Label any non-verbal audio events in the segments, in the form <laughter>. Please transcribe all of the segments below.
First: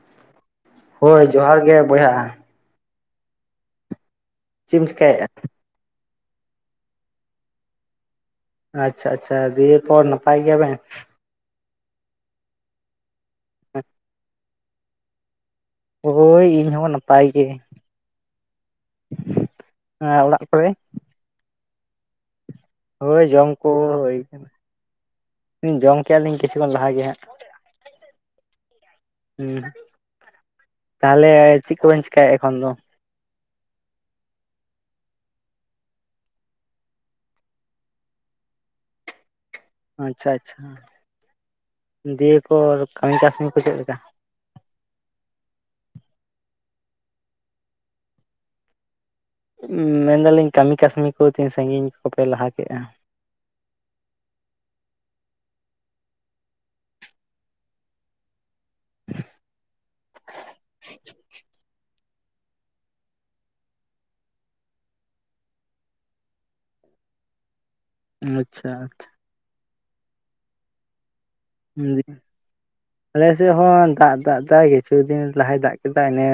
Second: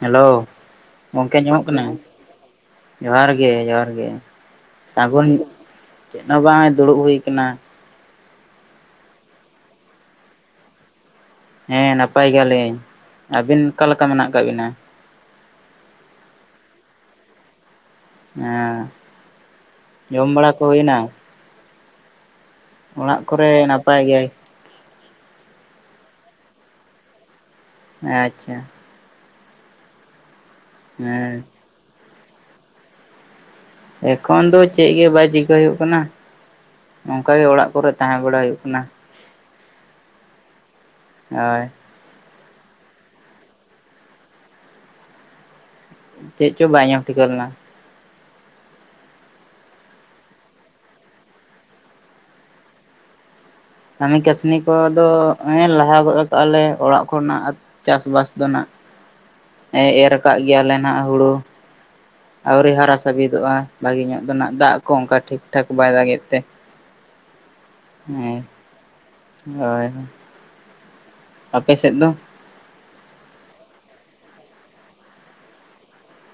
Hello ᱦᱳᱭ ᱜᱚᱢᱠᱮ ᱡᱚᱦᱟᱨ ᱟᱡᱚᱢᱚᱜ ᱜᱮ ᱠᱟᱱᱟ? ᱵᱚᱭᱦᱟ ᱡᱚᱦᱟᱨ ᱜᱮ ᱡᱚᱦᱟᱨ ᱜᱮ ᱪᱮᱫ ᱮᱢ ᱥᱟᱹᱜᱩᱱ ᱪᱤᱠᱟᱹᱭᱮᱫᱼᱟ? ᱪᱮᱫ ᱦᱚᱸ ᱵᱟᱝ ᱫᱩᱲᱩᱵ ᱦᱩᱭ ᱟᱠᱟᱱᱟ ᱾ ᱟᱪᱪᱷᱟ ᱟᱪᱪᱷᱟ ᱫᱤᱭᱮ ᱯᱚᱨ ᱱᱟᱯᱟᱭ ᱜᱮᱭᱟ ᱵᱮᱱ? ᱦᱮᱸ ᱱᱟᱯᱟᱭ ᱜᱮᱭᱟᱞᱤᱧ ᱟᱹᱵᱤᱱ ᱾ ᱚᱠᱟᱞᱮᱠᱟ ᱢᱮᱱᱟᱜ ᱟᱠᱟᱫ ᱵᱤᱱᱟ? ᱦᱚᱭ ᱤᱧ ᱦᱚᱸ ᱱᱟᱯᱟᱭ ᱜᱮ ᱾ ᱦᱮᱸ ᱡᱚᱢ ᱚᱲᱟᱜ ᱵᱟᱲᱟ ᱠᱚ ᱠᱚᱨᱮ ᱦᱩᱭ ᱮᱱᱟ? ᱦᱚᱭ ᱠᱚᱨᱮ ᱡᱚᱢ ᱠᱚ ᱱᱟᱯᱟᱭ ᱦᱚᱭ ᱜᱮᱭᱟᱭ ᱠᱟᱱᱟ ᱾ ᱡᱚᱢ ᱠᱮᱜᱼᱟ ᱞᱤᱧ ᱠᱤᱪᱷᱩ ᱠᱷᱚᱱ ᱞᱟᱦᱟ ᱜᱮ ᱦᱟᱸᱜ ᱾ ᱟᱪᱪᱷᱟ ᱾ ᱦᱩᱸ ᱛᱟᱦᱞᱮ ᱦᱮᱸ ᱪᱮᱫ ᱠᱚᱵᱮᱱ ᱪᱮᱠᱟᱭᱮᱫ ᱮᱠᱷᱚᱱ ᱫᱚ? ᱮᱠᱷᱚᱱ ᱫᱚ ᱪᱮᱫ ᱜᱮ ᱵᱟᱭ ᱪᱤᱠᱟᱹ ᱦᱩᱭᱩᱜ ᱠᱟᱱᱟ ᱾ ᱱᱚᱝᱠᱟ ᱜᱮ ᱚᱲᱟᱜ ᱠᱚᱨᱮ ᱛᱟᱦᱮᱸ ᱵᱟᱲᱟ ᱦᱩᱭᱩᱜ ᱠᱟᱱᱟ᱾ ᱟᱪᱪᱷᱟ ᱟᱪᱪᱷᱟ ᱾ ᱦᱚᱭ ᱾ ᱫᱤᱭᱮ ᱯᱚᱨ ᱠᱟᱹᱢᱤ ᱠᱟᱹᱥᱱᱤ ᱠᱚ ᱪᱮᱫ ᱞᱮᱠᱟ? ᱪᱮᱫ ᱪᱚ ᱵᱟᱭ ᱟᱸᱡᱚᱢ ᱴᱷᱤᱠᱟᱹ ᱞᱮᱱᱟ ᱾ ᱦᱩᱸ ᱢᱮᱱ ᱫᱟᱞᱤᱧ ᱠᱟᱹᱢᱤ ᱠᱟᱹᱥᱱᱤ ᱠᱚ ᱛᱤᱧ ᱥᱟᱸᱜᱤᱧ ᱠᱚᱯᱮ ᱞᱟᱦᱟ ᱠᱮᱜᱼᱟ? ᱠᱟᱹᱢᱤ ᱠᱟᱹᱥᱱᱤ ᱠᱚᱫᱚ ᱦᱮᱸ ᱞᱟᱦᱟ ᱜᱚᱫ ᱠᱟᱜᱼᱟᱞᱮ ᱚᱲᱟᱜ ᱠᱷᱚᱱᱟᱜ ᱪᱟᱥ-ᱵᱟᱥ ᱫᱚ ᱱᱟᱜ ᱮᱨ ᱟᱠᱟᱫ ᱜᱮᱭᱟ ᱞᱮ ᱱᱟᱸᱜ ᱦᱩᱲᱩ ᱾ ᱟᱹᱣᱨᱤ ᱦᱟᱨᱟ ᱥᱟᱹᱵᱤᱫᱚᱜᱼᱟ ᱵᱷᱟᱜᱤ ᱧᱚᱜ ᱫᱚ ᱱᱟᱜ ᱫᱟᱜ ᱠᱚ ᱚᱱᱠᱟ ᱴᱷᱤᱠ ᱴᱷᱟᱠ ᱵᱟᱭ ᱫᱟᱜᱮᱫ ᱛᱮ ᱾ ᱟᱪᱪᱷᱟ᱾ ᱦᱚᱭ ᱾ ᱦᱩᱸ ᱟᱞᱮ ᱥᱮᱫ ᱦᱚᱸ ᱫᱟᱜ ᱫᱟᱜ ᱮᱫᱟᱭ ᱠᱤᱪᱷᱩ ᱫᱤᱱ ᱞᱟᱦᱟᱭ ᱫᱟᱜ ᱠᱮᱫᱟ ᱤᱱᱟᱹ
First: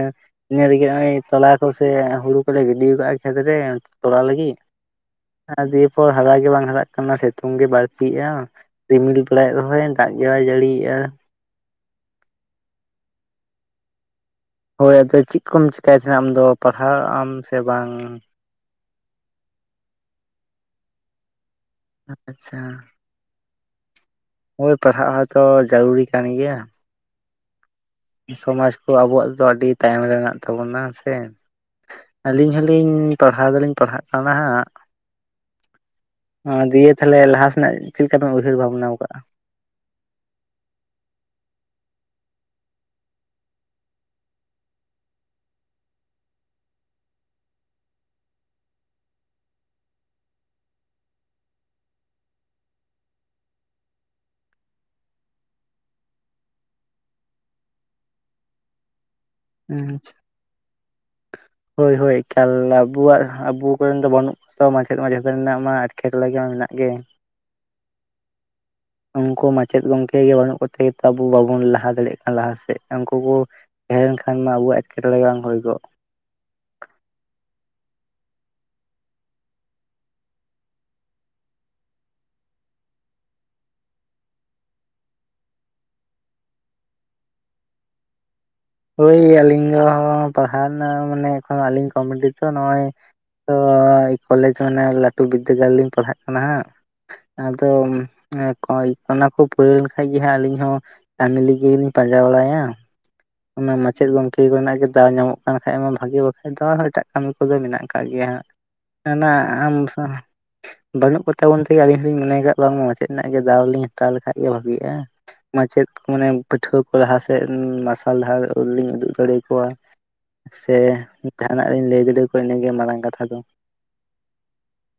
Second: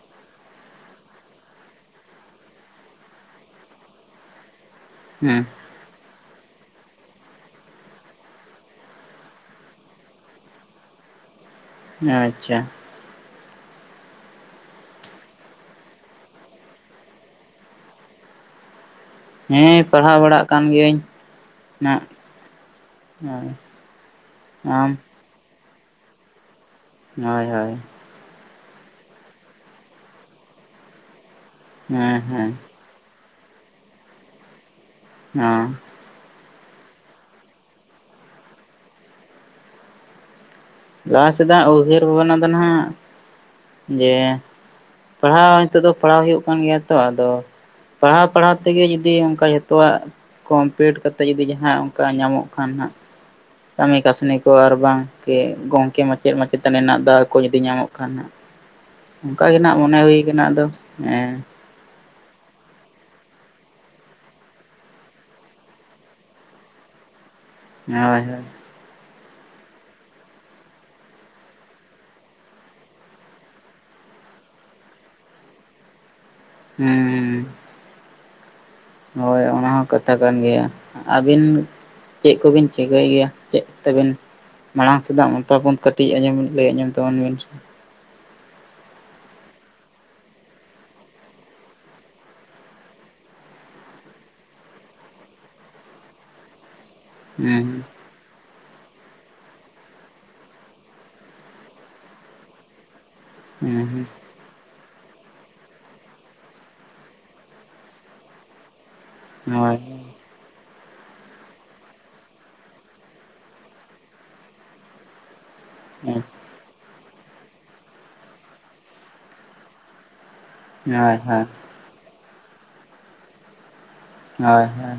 ᱤᱱᱟ ᱞᱟᱹᱜᱤᱫ ᱱᱚᱜᱼᱚᱭ ᱛᱚᱞᱟ ᱠᱚ ᱥᱮ ᱦᱩᱲᱩ ᱠᱚᱞᱮ ᱜᱤᱰᱤ ᱠᱟᱜᱼᱟ ᱠᱷᱮᱛ ᱨᱮ ᱛᱚᱞᱟ ᱞᱟᱹᱜᱤᱫ ᱾ ᱦᱮᱸ ᱟᱨ ᱫᱤᱭᱮ ᱯᱚᱨ ᱦᱟᱨᱟ ᱜᱮ ᱵᱟᱝ ᱦᱟᱨᱟᱜ ᱠᱟᱱᱟ ᱥᱤᱛᱩᱝ ᱜᱮ ᱵᱟᱹᱲᱛᱤᱜᱼᱟ ᱨᱤᱢᱤᱞ ᱵᱟᱲᱟᱭᱮᱫ ᱨᱮᱦᱚᱸᱭ ᱾ ᱫᱟᱜ ᱜᱮ ᱵᱟᱭ ᱡᱟᱹᱲᱤᱭᱮᱜᱼᱟ ᱟᱪᱪᱷᱟ ᱦᱚᱭ ᱟᱫᱚ ᱪᱮᱫ ᱠᱚᱢ ᱪᱮᱠᱟᱭ ᱛᱮ ᱟᱢᱫᱚ ᱯᱟᱲᱦᱟᱜ ᱟᱢ ᱥᱮ ᱵᱟᱝ? ᱦᱮᱸ ᱯᱟᱲᱦᱟᱣ ᱵᱟᱲᱟᱜ ᱠᱟᱱ ᱜᱤᱭᱟᱹᱧ ᱱᱟᱜ ᱾ ᱟᱪᱪᱷᱟ ᱦᱮᱸ ᱦᱚᱭ ᱯᱟᱲᱦᱟᱜ ᱦᱚᱸ ᱛᱚ ᱡᱟᱹᱨᱩᱨᱤ ᱠᱟᱱ ᱜᱮᱭᱟ ᱾ ᱦᱚᱭ ᱦᱚᱭ ᱾ ᱥᱚᱢᱟᱡᱽ ᱠᱚ ᱟᱵᱚᱣᱟᱜ ᱫᱚ ᱟᱹᱰᱤ ᱛᱟᱭᱚᱢ ᱨᱮ ᱢᱮᱱᱟᱜ ᱛᱟᱵᱚᱱᱟ ᱥᱮ ᱦᱮᱸ ᱦᱮᱸ ᱟᱹᱞᱤᱧ ᱦᱚᱸ ᱞᱤᱧ ᱯᱟᱲᱦᱟᱣ ᱫᱚ ᱞᱤᱧ ᱯᱟᱲᱦᱟᱜ ᱠᱟᱱᱟ ᱦᱟᱸᱜ᱾ ᱚᱸ ᱫᱤᱭᱮ ᱛᱟᱦᱞᱮ ᱞᱟᱦᱟ ᱥᱮᱱᱟᱜ ᱪᱮᱫ ᱞᱮᱠᱟ ᱵᱮᱱ ᱩᱭᱦᱟᱹᱨ ᱵᱷᱟᱵᱱᱟ ᱟᱠᱟᱜᱼᱟ᱾ ᱞᱟᱦᱟ ᱥᱮᱫᱟᱜ ᱩᱭᱦᱟᱹᱨ ᱵᱷᱟᱵᱽᱱᱟ ᱫᱚ ᱱᱟᱦᱟᱜ ᱡᱮ᱾ ᱯᱟᱲᱦᱟᱣ ᱱᱤᱛᱚᱜ ᱫᱚ ᱯᱟᱲᱦᱟᱣ ᱦᱩᱭᱩᱜ ᱠᱟᱱ ᱜᱮᱭᱟ ᱛᱚ ᱟᱫᱚ᱾ ᱯᱟᱲᱦᱟᱣ ᱯᱟᱲᱦᱟᱣ ᱛᱮᱜᱮ ᱡᱚᱫᱤ ᱚᱱᱠᱟ ᱡᱷᱚᱛᱚᱣᱟᱜ᱾ ᱠᱚᱢᱯᱤᱴ ᱠᱟᱛᱮ ᱡᱩᱫᱤ ᱡᱟᱦᱟᱸ ᱚᱱᱠᱟ ᱧᱟᱢᱚᱜ ᱠᱷᱟᱱ ᱦᱟᱸᱜ᱾ ᱠᱟᱹᱢᱤ ᱠᱟᱹᱥᱱᱤ ᱠᱚ ᱟᱨ ᱵᱟᱝ ᱠᱮ ᱜᱚᱢᱠᱮ ᱢᱟᱪᱮᱫ ᱢᱟᱪᱮᱛᱟᱱᱤ ᱨᱮᱱᱟᱜ ᱫᱟᱣ ᱠᱚ ᱡᱩᱫᱤ ᱧᱟᱢᱚᱜ ᱠᱷᱟᱱ ᱦᱟᱸᱜ᱾ <unintelligible> ᱚᱱᱠᱟ ᱜᱮ ᱱᱟᱜ ᱢᱚᱱᱮ ᱦᱳᱭ ᱠᱟᱱᱟ ᱟᱫᱚ ᱦᱮᱸ᱾ ᱦᱳᱭ ᱦᱳᱭ ᱮᱠᱟᱞ ᱟᱵᱚᱣᱟᱜ ᱟᱵᱚ ᱠᱚᱨᱮᱱ ᱫᱚ ᱵᱟᱹᱱᱩᱜ᱾ᱵ᱾ ᱛᱚ ᱢᱟᱪᱮᱫ ᱢᱟᱪᱮᱛᱟᱱᱤ ᱨᱮᱱᱟᱜ ᱢᱟ ᱮᱴᱠᱮᱴᱚᱬᱮ ᱢᱟ ᱢᱮᱱᱟᱜ ᱜᱮᱭᱟ᱾ ᱦᱚᱭ ᱦᱚᱭ <unintelligible> ᱩᱱᱠᱩ ᱢᱟᱪᱮᱫ ᱜᱚᱝᱠᱮ ᱜᱮ ᱵᱟᱹᱱᱩᱜ ᱠᱚᱛᱮ ᱜᱮᱛᱚ, ᱟᱵᱚ ᱵᱟᱵᱚᱱ ᱞᱟᱦᱟ ᱫᱟᱲᱮᱭᱟᱜ ᱠᱟᱱᱟ ᱞᱟᱦᱟ ᱥᱮᱫ ᱩᱱᱠᱩ ᱠᱚ᱾ ᱛᱟᱦᱮᱸ ᱞᱮᱱᱠᱷᱟᱱ ᱢᱟ ᱟᱵᱚ ᱮᱴᱠᱮᱴᱚᱬᱮ ᱵᱟᱝ ᱦᱩᱭ ᱠᱚᱜ᱾ ᱦᱩᱸᱻ ᱦᱳᱭ ᱚᱱᱟ ᱦᱚᱸ ᱠᱟᱛᱷᱟ ᱠᱟᱱ ᱜᱮᱭᱟ ᱟᱹᱵᱤᱱ᱾ ᱪᱮᱫ ᱠᱚᱵᱤᱱ ᱪᱤᱠᱟᱹᱭ ᱜᱮᱭᱟ ᱪᱮᱫ ᱛᱮᱵᱮᱱ᱾ ᱢᱟᱲᱟᱝ ᱥᱮᱫᱟᱜ ᱢᱚᱛᱟ ᱠᱟᱹᱴᱤᱡ ᱟᱸᱚᱢ ᱞᱟᱹᱭ ᱟᱸᱡᱚᱢ ᱛᱟᱵᱚᱱ ᱵᱮᱱ᱾ ᱳᱭ ᱟᱹᱞᱤᱧ ᱫᱚ ᱯᱟᱲᱦᱟᱣ ᱨᱮᱱᱟᱜ ᱢᱟᱱᱮ, ᱮᱠᱷᱱ ᱟᱹᱞᱤᱧ ᱠᱚᱢᱯᱤᱞᱤᱴᱤ ᱛᱚ ᱱᱚᱜᱼᱚᱭ᱾ ᱛᱚ ᱠᱚᱞᱮᱡᱽ ᱢᱟᱱᱮ ᱞᱟᱹᱴᱩ ᱵᱤᱫᱽᱫᱟᱹᱜᱟᱲ ᱞᱤᱧ ᱯᱟᱲᱦᱟᱜ ᱠᱟᱱᱟ ᱦᱟᱸᱜ ᱟᱫᱚ᱾ ᱦᱩᱸ ᱚᱱᱟ ᱠᱚ ᱯᱩᱨᱟᱹᱣ ᱞᱮᱱ ᱠᱷᱟᱱᱡ ᱜᱮ ᱦᱟᱸᱜ ᱟᱹᱞᱤᱧ ᱦᱚᱸ ᱠᱟᱹᱢᱤ, ᱞᱟᱹᱜᱤᱫᱜ ᱞᱤᱧ ᱯᱟᱸᱡᱟ ᱵᱟᱲᱟᱭᱟ᱾ ᱚᱱᱟ ᱦᱩᱸ ᱦᱩᱸ ᱢᱟᱪᱮᱫ ᱜᱚᱝᱠᱮ᱾ ᱴᱷᱤᱠ ᱢᱮᱱᱟᱜ ᱜᱮ ᱫᱟᱣ ᱧᱟᱢᱚᱜ ᱠᱟᱱ ᱠᱷᱟᱡ ᱢᱟ ᱵᱷᱟᱜᱤ, ᱵᱟᱠᱷᱟᱡ ᱫᱚ ᱟᱨ ᱮᱴᱟᱜ ᱠᱟᱹᱢᱤ ᱠᱚᱫᱚ ᱢᱮᱱᱟᱜ ᱟᱠᱟᱫ ᱜᱮᱭᱟ ᱦᱟᱸᱜ᱾ ᱮᱱᱟ ᱟᱢ ᱦᱳᱭ ᱥᱣ ᱵᱟᱹᱱᱩᱜ ᱠᱚᱛᱟᱵᱚᱱ ᱛᱮ ᱟᱹᱞᱤᱧ ᱦᱚᱞᱤᱧ ᱢᱚᱱᱮ ᱠᱟᱜ ᱵᱟᱝ ᱢᱟᱪᱮᱫ, ᱞᱮᱱᱟᱜ ᱫᱟᱣ ᱞᱤᱧ ᱦᱟᱛᱟᱣ ᱞᱮᱠᱷᱟᱡ ᱜᱮ ᱵᱷᱟᱹᱜᱤᱜᱼᱟ᱾ ᱢᱟᱪᱮᱫ ᱦᱳᱭ ᱢᱟᱱᱮ ᱯᱟᱹᱴᱷᱩᱣᱟᱹ ᱠᱚ ᱞᱟᱦᱟ ᱥᱮᱫ, ᱢᱟᱨᱥᱟᱞ ᱫᱷᱟᱨ ᱟᱹᱞᱤᱧ ᱩᱫᱩᱜ ᱫᱟᱲᱮ ᱟᱠᱚᱣᱟ᱾ ᱥᱮ ᱦᱳᱭ ᱦᱳᱭ ᱡᱟᱦᱟᱱᱟᱜ ᱨᱤᱧ ᱞᱟᱹᱭ ᱫᱟᱲᱮᱠᱚᱣᱟ ᱤᱱᱟᱹᱜᱮ ᱢᱟᱨᱟᱝ ᱠᱟᱛᱷᱟ ᱫᱚ᱾ ᱦᱳᱭ ᱦᱳᱭ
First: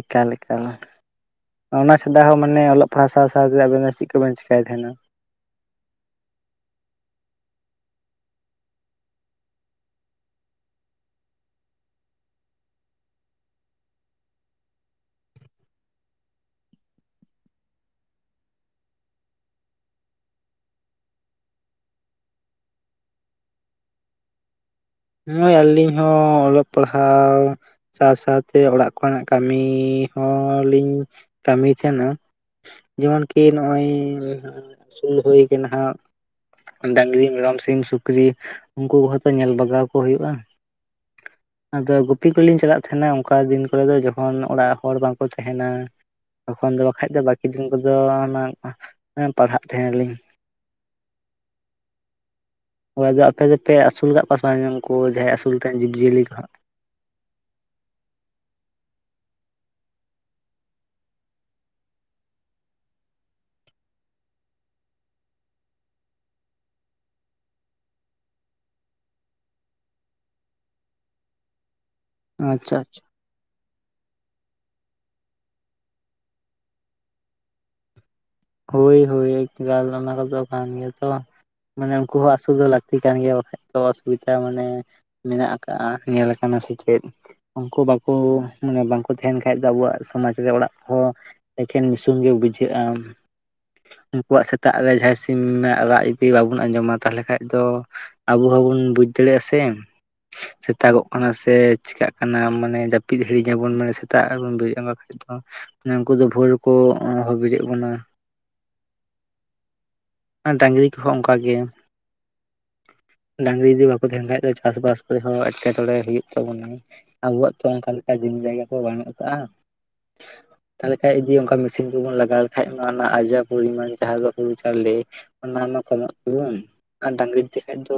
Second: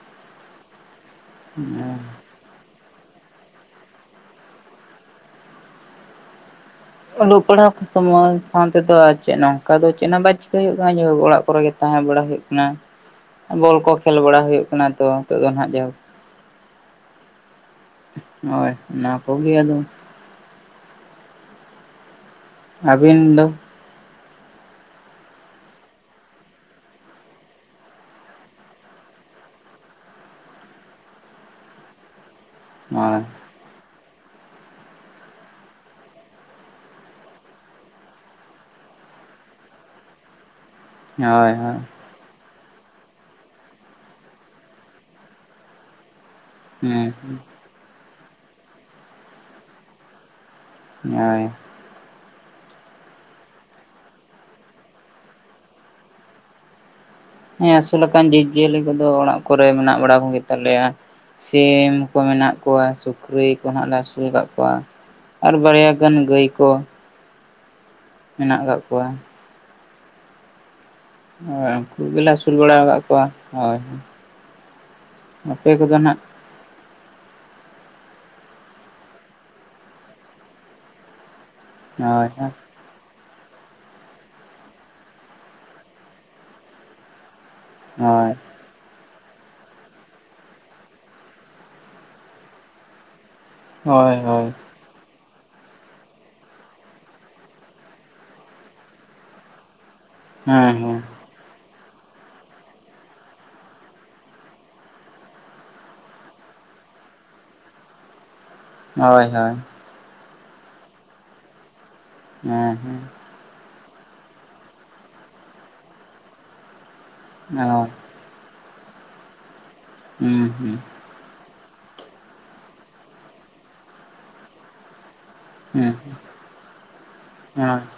ᱮᱠᱟᱞ ᱮᱠᱟᱞ ᱚᱱᱟ ᱦᱳᱭ ᱪᱷᱟᱰᱟ ᱦᱚᱸ ᱢᱟᱱᱮ ᱚᱞᱚᱜ᱾ ᱯᱟᱲᱦᱟᱣ ᱥᱟᱶ ᱥᱟᱶᱛᱮ ᱟᱵᱮᱱ ᱫᱚ ᱪᱮᱫ ᱠᱚᱵᱮᱱ ᱪᱮᱠᱟᱹᱭ ᱛᱟᱦᱮᱸᱱᱟ᱾ ᱚᱞᱚᱜ ᱯᱟᱲᱦᱟᱣ ᱥᱚᱢᱚᱭ ᱥᱟᱶ ᱛᱮᱫᱚ ᱟᱨ ᱪᱮᱫ ᱱᱚᱝᱠᱟ ᱫᱚ ᱪᱮᱫ ᱦᱚᱸ ᱵᱟᱭ ᱪᱤᱠᱟᱹᱭ ᱦᱩᱭᱩᱜ ᱠᱟᱱᱟ ᱚᱲᱟᱜ ᱠᱚᱨᱮ ᱜᱮ ᱛᱟᱦᱮᱸ ᱵᱟᱲᱟ ᱦᱩᱭᱩᱜ ᱠᱟᱱᱟ᱾ ᱵᱚᱞ ᱠᱚ ᱠᱷᱮᱞ ᱵᱟᱲᱟ ᱦᱩᱭᱩᱜ ᱠᱟᱱᱟ ᱛᱚ ᱱᱤᱛᱚᱜ ᱫᱚ ᱦᱟᱜ ᱡᱟᱭᱦᱳᱠ᱾ ᱦᱳᱭ ᱚᱱᱟ ᱠᱚᱜ ᱜᱮ ᱟᱫᱚ᱾ ᱟᱹᱵᱤᱱ ᱫᱚ? ᱱᱚᱜᱼᱚᱭ ᱟᱹᱞᱤᱧ ᱦᱚᱸ ᱚᱞᱚᱜ ᱯᱟᱲᱦᱟᱣ᱾ ᱥᱟᱶ ᱥᱟᱶᱛᱮ ᱚᱲᱟᱜ ᱠᱚᱨᱮᱱᱟᱜ ᱠᱟᱹᱢᱤ ᱦᱚᱞᱤᱧ ᱠᱟᱹᱢᱤ ᱛᱟᱦᱮᱱᱟ᱾ ᱦᱳᱭ ᱡᱮᱢᱚᱱ ᱠᱤ ᱱᱚᱜᱼᱚᱭ ᱥᱩᱨᱩ ᱦᱩᱭ ᱠᱟᱱᱟᱦᱜ᱾ ᱰᱟᱝᱨᱤ ᱢᱮᱨᱚᱢ ᱥᱤᱢ ᱥᱩᱠᱨᱤ ᱩᱱᱠᱩ ᱠᱚᱦᱚᱸᱛᱚ ᱧᱮᱞ ᱵᱟᱜᱟᱣ᱾ ᱠᱚ ᱦᱩᱭᱩᱜᱼᱟ ᱦᱳᱭ ᱦᱳᱭ ᱟᱫᱚ᱾ ᱜᱩᱯᱤ ᱠᱚᱞᱤᱧ ᱪᱟᱞᱟᱜ ᱛᱟᱦᱮᱱᱟ ᱚᱱᱠᱟ ᱫᱤᱱ ᱠᱚᱨᱮ ᱫᱚ ᱡᱚᱠᱷᱚᱱ ᱚᱲᱟᱜ ᱦᱚᱲ ᱵᱟᱝᱠᱚ ᱛᱟᱦᱮᱸᱱᱟ᱾ ᱛᱚᱠᱷᱚᱱ ᱫᱚ ᱵᱟᱠᱷᱟᱡ ᱫᱚ ᱦᱩᱸ ᱵᱟᱹᱠᱤ ᱫᱤᱱ ᱠᱚᱫᱚ ᱯᱟᱲᱦᱟᱜ ᱛᱟᱸᱦᱮ ᱞᱤᱧ᱾ ᱦᱳᱭ ᱦᱳᱭ ᱟᱫᱚ ᱟᱯᱮ ᱜᱮᱯᱮ ᱟᱹᱥᱩᱞ ᱠᱟᱜ ᱠᱚᱣᱟ ᱥᱮ ᱵᱟᱝ ᱡᱟᱦᱟᱸᱭ ᱟᱹᱥᱩᱞ ᱡᱤᱵᱽᱼᱡᱤᱭᱟᱹᱞᱤ ᱠᱚ ᱦᱟᱸᱜ᱾ ᱦᱮᱸ ᱟᱹᱥᱩᱞᱠᱟᱱ ᱡᱤᱵᱽᱡᱤᱭᱟᱹᱞᱤ ᱠᱚᱫᱚ ᱚᱲᱟᱜ ᱠᱚᱨᱮ ᱢᱮᱱᱟᱜ ᱵᱟᱲᱟ ᱠᱚᱜ ᱛᱟᱞᱮᱭᱟ᱾ ᱥᱤᱢ ᱠᱚ ᱢᱮᱱᱟᱜ ᱠᱚᱣᱟ ᱥᱩᱠᱨᱤ ᱠᱚᱦᱟᱸᱜ ᱞᱮ ᱟᱹᱥᱩᱞ ᱟᱠᱟᱫ ᱠᱚᱣᱟ᱾ ᱟᱨ ᱵᱟᱨᱭᱟ ᱜᱟᱱ ᱜᱟᱹᱭ ᱠᱚ᱾ ᱢᱮᱱᱟᱜ ᱟᱠᱟᱫ ᱠᱚᱣᱟ᱾ ᱦᱳᱭ, ᱩᱱᱠᱩ ᱜᱮᱮᱞᱮ ᱟᱹᱥᱩᱞ ᱵᱟᱲᱟ ᱟᱪᱪᱷᱟ ᱟᱪᱪᱷᱟ ᱟᱠᱟᱫ ᱠᱚᱣᱟ, ᱦᱳᱭ᱾ ᱟᱯᱮ ᱠᱚᱜᱮ ᱱᱟᱜ, ᱦᱚᱭ ᱦᱚᱭ ᱮᱠᱟᱞ ᱚᱱᱟ ᱠᱚᱫᱚ ᱠᱟᱝ ᱜᱮᱛᱚ, ᱢᱟᱱᱮ ᱩᱱᱠᱩ ᱦᱳᱭ ᱦᱚᱸ ᱟᱥᱩᱞ ᱫᱚ ᱞᱟᱹᱠᱼᱼ <unintelligible> ᱛᱤ ᱠᱟᱱ ᱜᱮᱭᱟ ᱵᱟᱠᱷᱟᱱ ᱫᱚ ᱛᱟᱞᱟᱥ ᱞᱮᱠᱟ ᱢᱟᱱᱮ ᱢᱮᱱᱟᱜ ᱟᱠᱟᱜᱼᱟ, ᱧᱮᱞ‌ ᱟᱠᱟᱱᱟ ᱥᱮᱪᱮᱫ? ᱩᱱᱠᱩ ᱵᱟᱠᱩᱼᱼ ᱦᱳᱭ ᱢᱟᱱᱮ ᱵᱟᱝᱠᱩ ᱛᱟᱦᱮᱱ ᱠᱷᱟᱡ ᱫᱚ ᱟᱵᱚᱣᱟᱜ ᱥᱚᱢᱟᱡᱽ ᱨᱮ, ᱚᱲᱟᱜ ᱠᱚᱦᱚᱸ ᱮᱠᱷᱮᱱ ᱱᱤᱥᱩᱱ ᱜᱮ ᱵᱩᱡᱷᱟᱹᱜᱼᱟ᱾ ᱦᱳᱭ ᱦᱳᱭ ᱩᱱᱠᱩᱣᱟᱜ ᱥᱮᱛᱟᱜ ᱨᱮ ᱡᱟᱦᱟᱸᱭ ᱥᱤᱢ ᱨᱟᱜ ᱡᱩᱫᱤ ᱵᱟᱵᱚᱱ ᱟᱸᱡᱚᱢᱟ ᱛᱟᱦᱞᱮ ᱠᱷᱟᱡ ᱫᱚ ᱼᱼ ᱟᱵᱚ ᱦᱚᱸ ᱵᱟᱵᱚᱱ ᱵᱩᱡ ᱫᱟᱲᱮᱭᱟᱜᱼᱟ ᱥᱮ ᱦᱮᱸ ᱦᱮᱸ ᱥᱮᱛᱟᱜᱚᱜ ᱠᱟᱱᱟ ᱥᱮᱼᱼ ᱪᱮᱠᱟᱹᱜ ᱠᱟᱱᱟ ᱢᱟᱱᱮ ᱡᱟᱹᱯᱤᱫ ᱦᱤᱲᱤᱧᱟᱵᱚᱱ ᱢᱟᱱᱮ ᱥᱮᱛᱟᱜ ᱨᱮᱵᱚᱱ ᱵᱮᱨᱮᱜᱼᱟ, ᱠᱷᱟᱱ ᱫᱚᱼᱼ ᱩᱱᱠᱩ ᱫᱚ ᱵᱷᱳᱨ ᱨᱮᱠᱚ ᱚᱦᱚ ᱵᱮᱨᱮᱫᱽ ᱵᱚᱱᱟ᱾ ᱦᱚᱭ, ᱦᱚᱭ ᱾ ᱰᱟᱝᱨᱤ ᱠᱚᱦᱚᱸ ᱚᱱᱠᱟᱜᱮ ᱾ ᱦᱮᱸ ᱦᱮᱸ ᱾ ᱰᱟᱝᱨᱤ ᱡᱩᱫᱤ ᱵᱟᱠᱚ ᱛᱟᱦᱮᱱ ᱠᱷᱟᱡ ᱫᱚ ᱪᱟᱥ ᱵᱟᱥ ᱠᱚᱨᱮ ᱦᱚᱸ ᱮᱴᱠᱮᱴᱚᱲᱮ ᱦᱩᱭᱩᱜ ᱛᱟᱵᱚᱱᱟ, ᱟᱵᱚᱣᱟᱜ ᱛᱚ ᱦᱮᱸ ᱦᱳᱭ ᱚᱱᱠᱟᱼᱼ ᱡᱚᱢᱤ ᱡᱟᱭᱜᱟ ᱠᱚ ᱵᱟᱹᱱᱩᱜ ᱟᱠᱟᱜᱼᱟ᱾ ᱦᱩᱸ ᱦᱩᱸ᱾ ᱛᱟᱦᱮ ᱠᱷᱟᱱ ᱡᱩᱫᱤ ᱚᱱᱠᱟ ᱢᱮᱥᱤᱱ ᱠᱚᱵᱚᱱ ᱞᱟᱜᱟᱣ ᱞᱮᱠᱷᱟᱡ ᱚᱱᱟ ᱨᱮᱱᱟᱜ ᱟᱡᱟᱨ ᱯᱚᱨᱤᱢᱟᱱ ᱡᱟᱦᱟᱸ ᱫᱚ ᱦᱩᱲᱩ ᱪᱟᱣᱞᱮᱼᱼ ᱚᱱᱟ ᱢᱟ ᱦᱩᱸ ᱠᱚᱢᱚᱜ ᱛᱟᱵᱚᱱ ᱟᱨ ᱰᱟᱝᱨᱤ ᱛᱮ ᱠᱷᱟᱡ ᱦᱳᱭ ᱫᱚᱼᱼ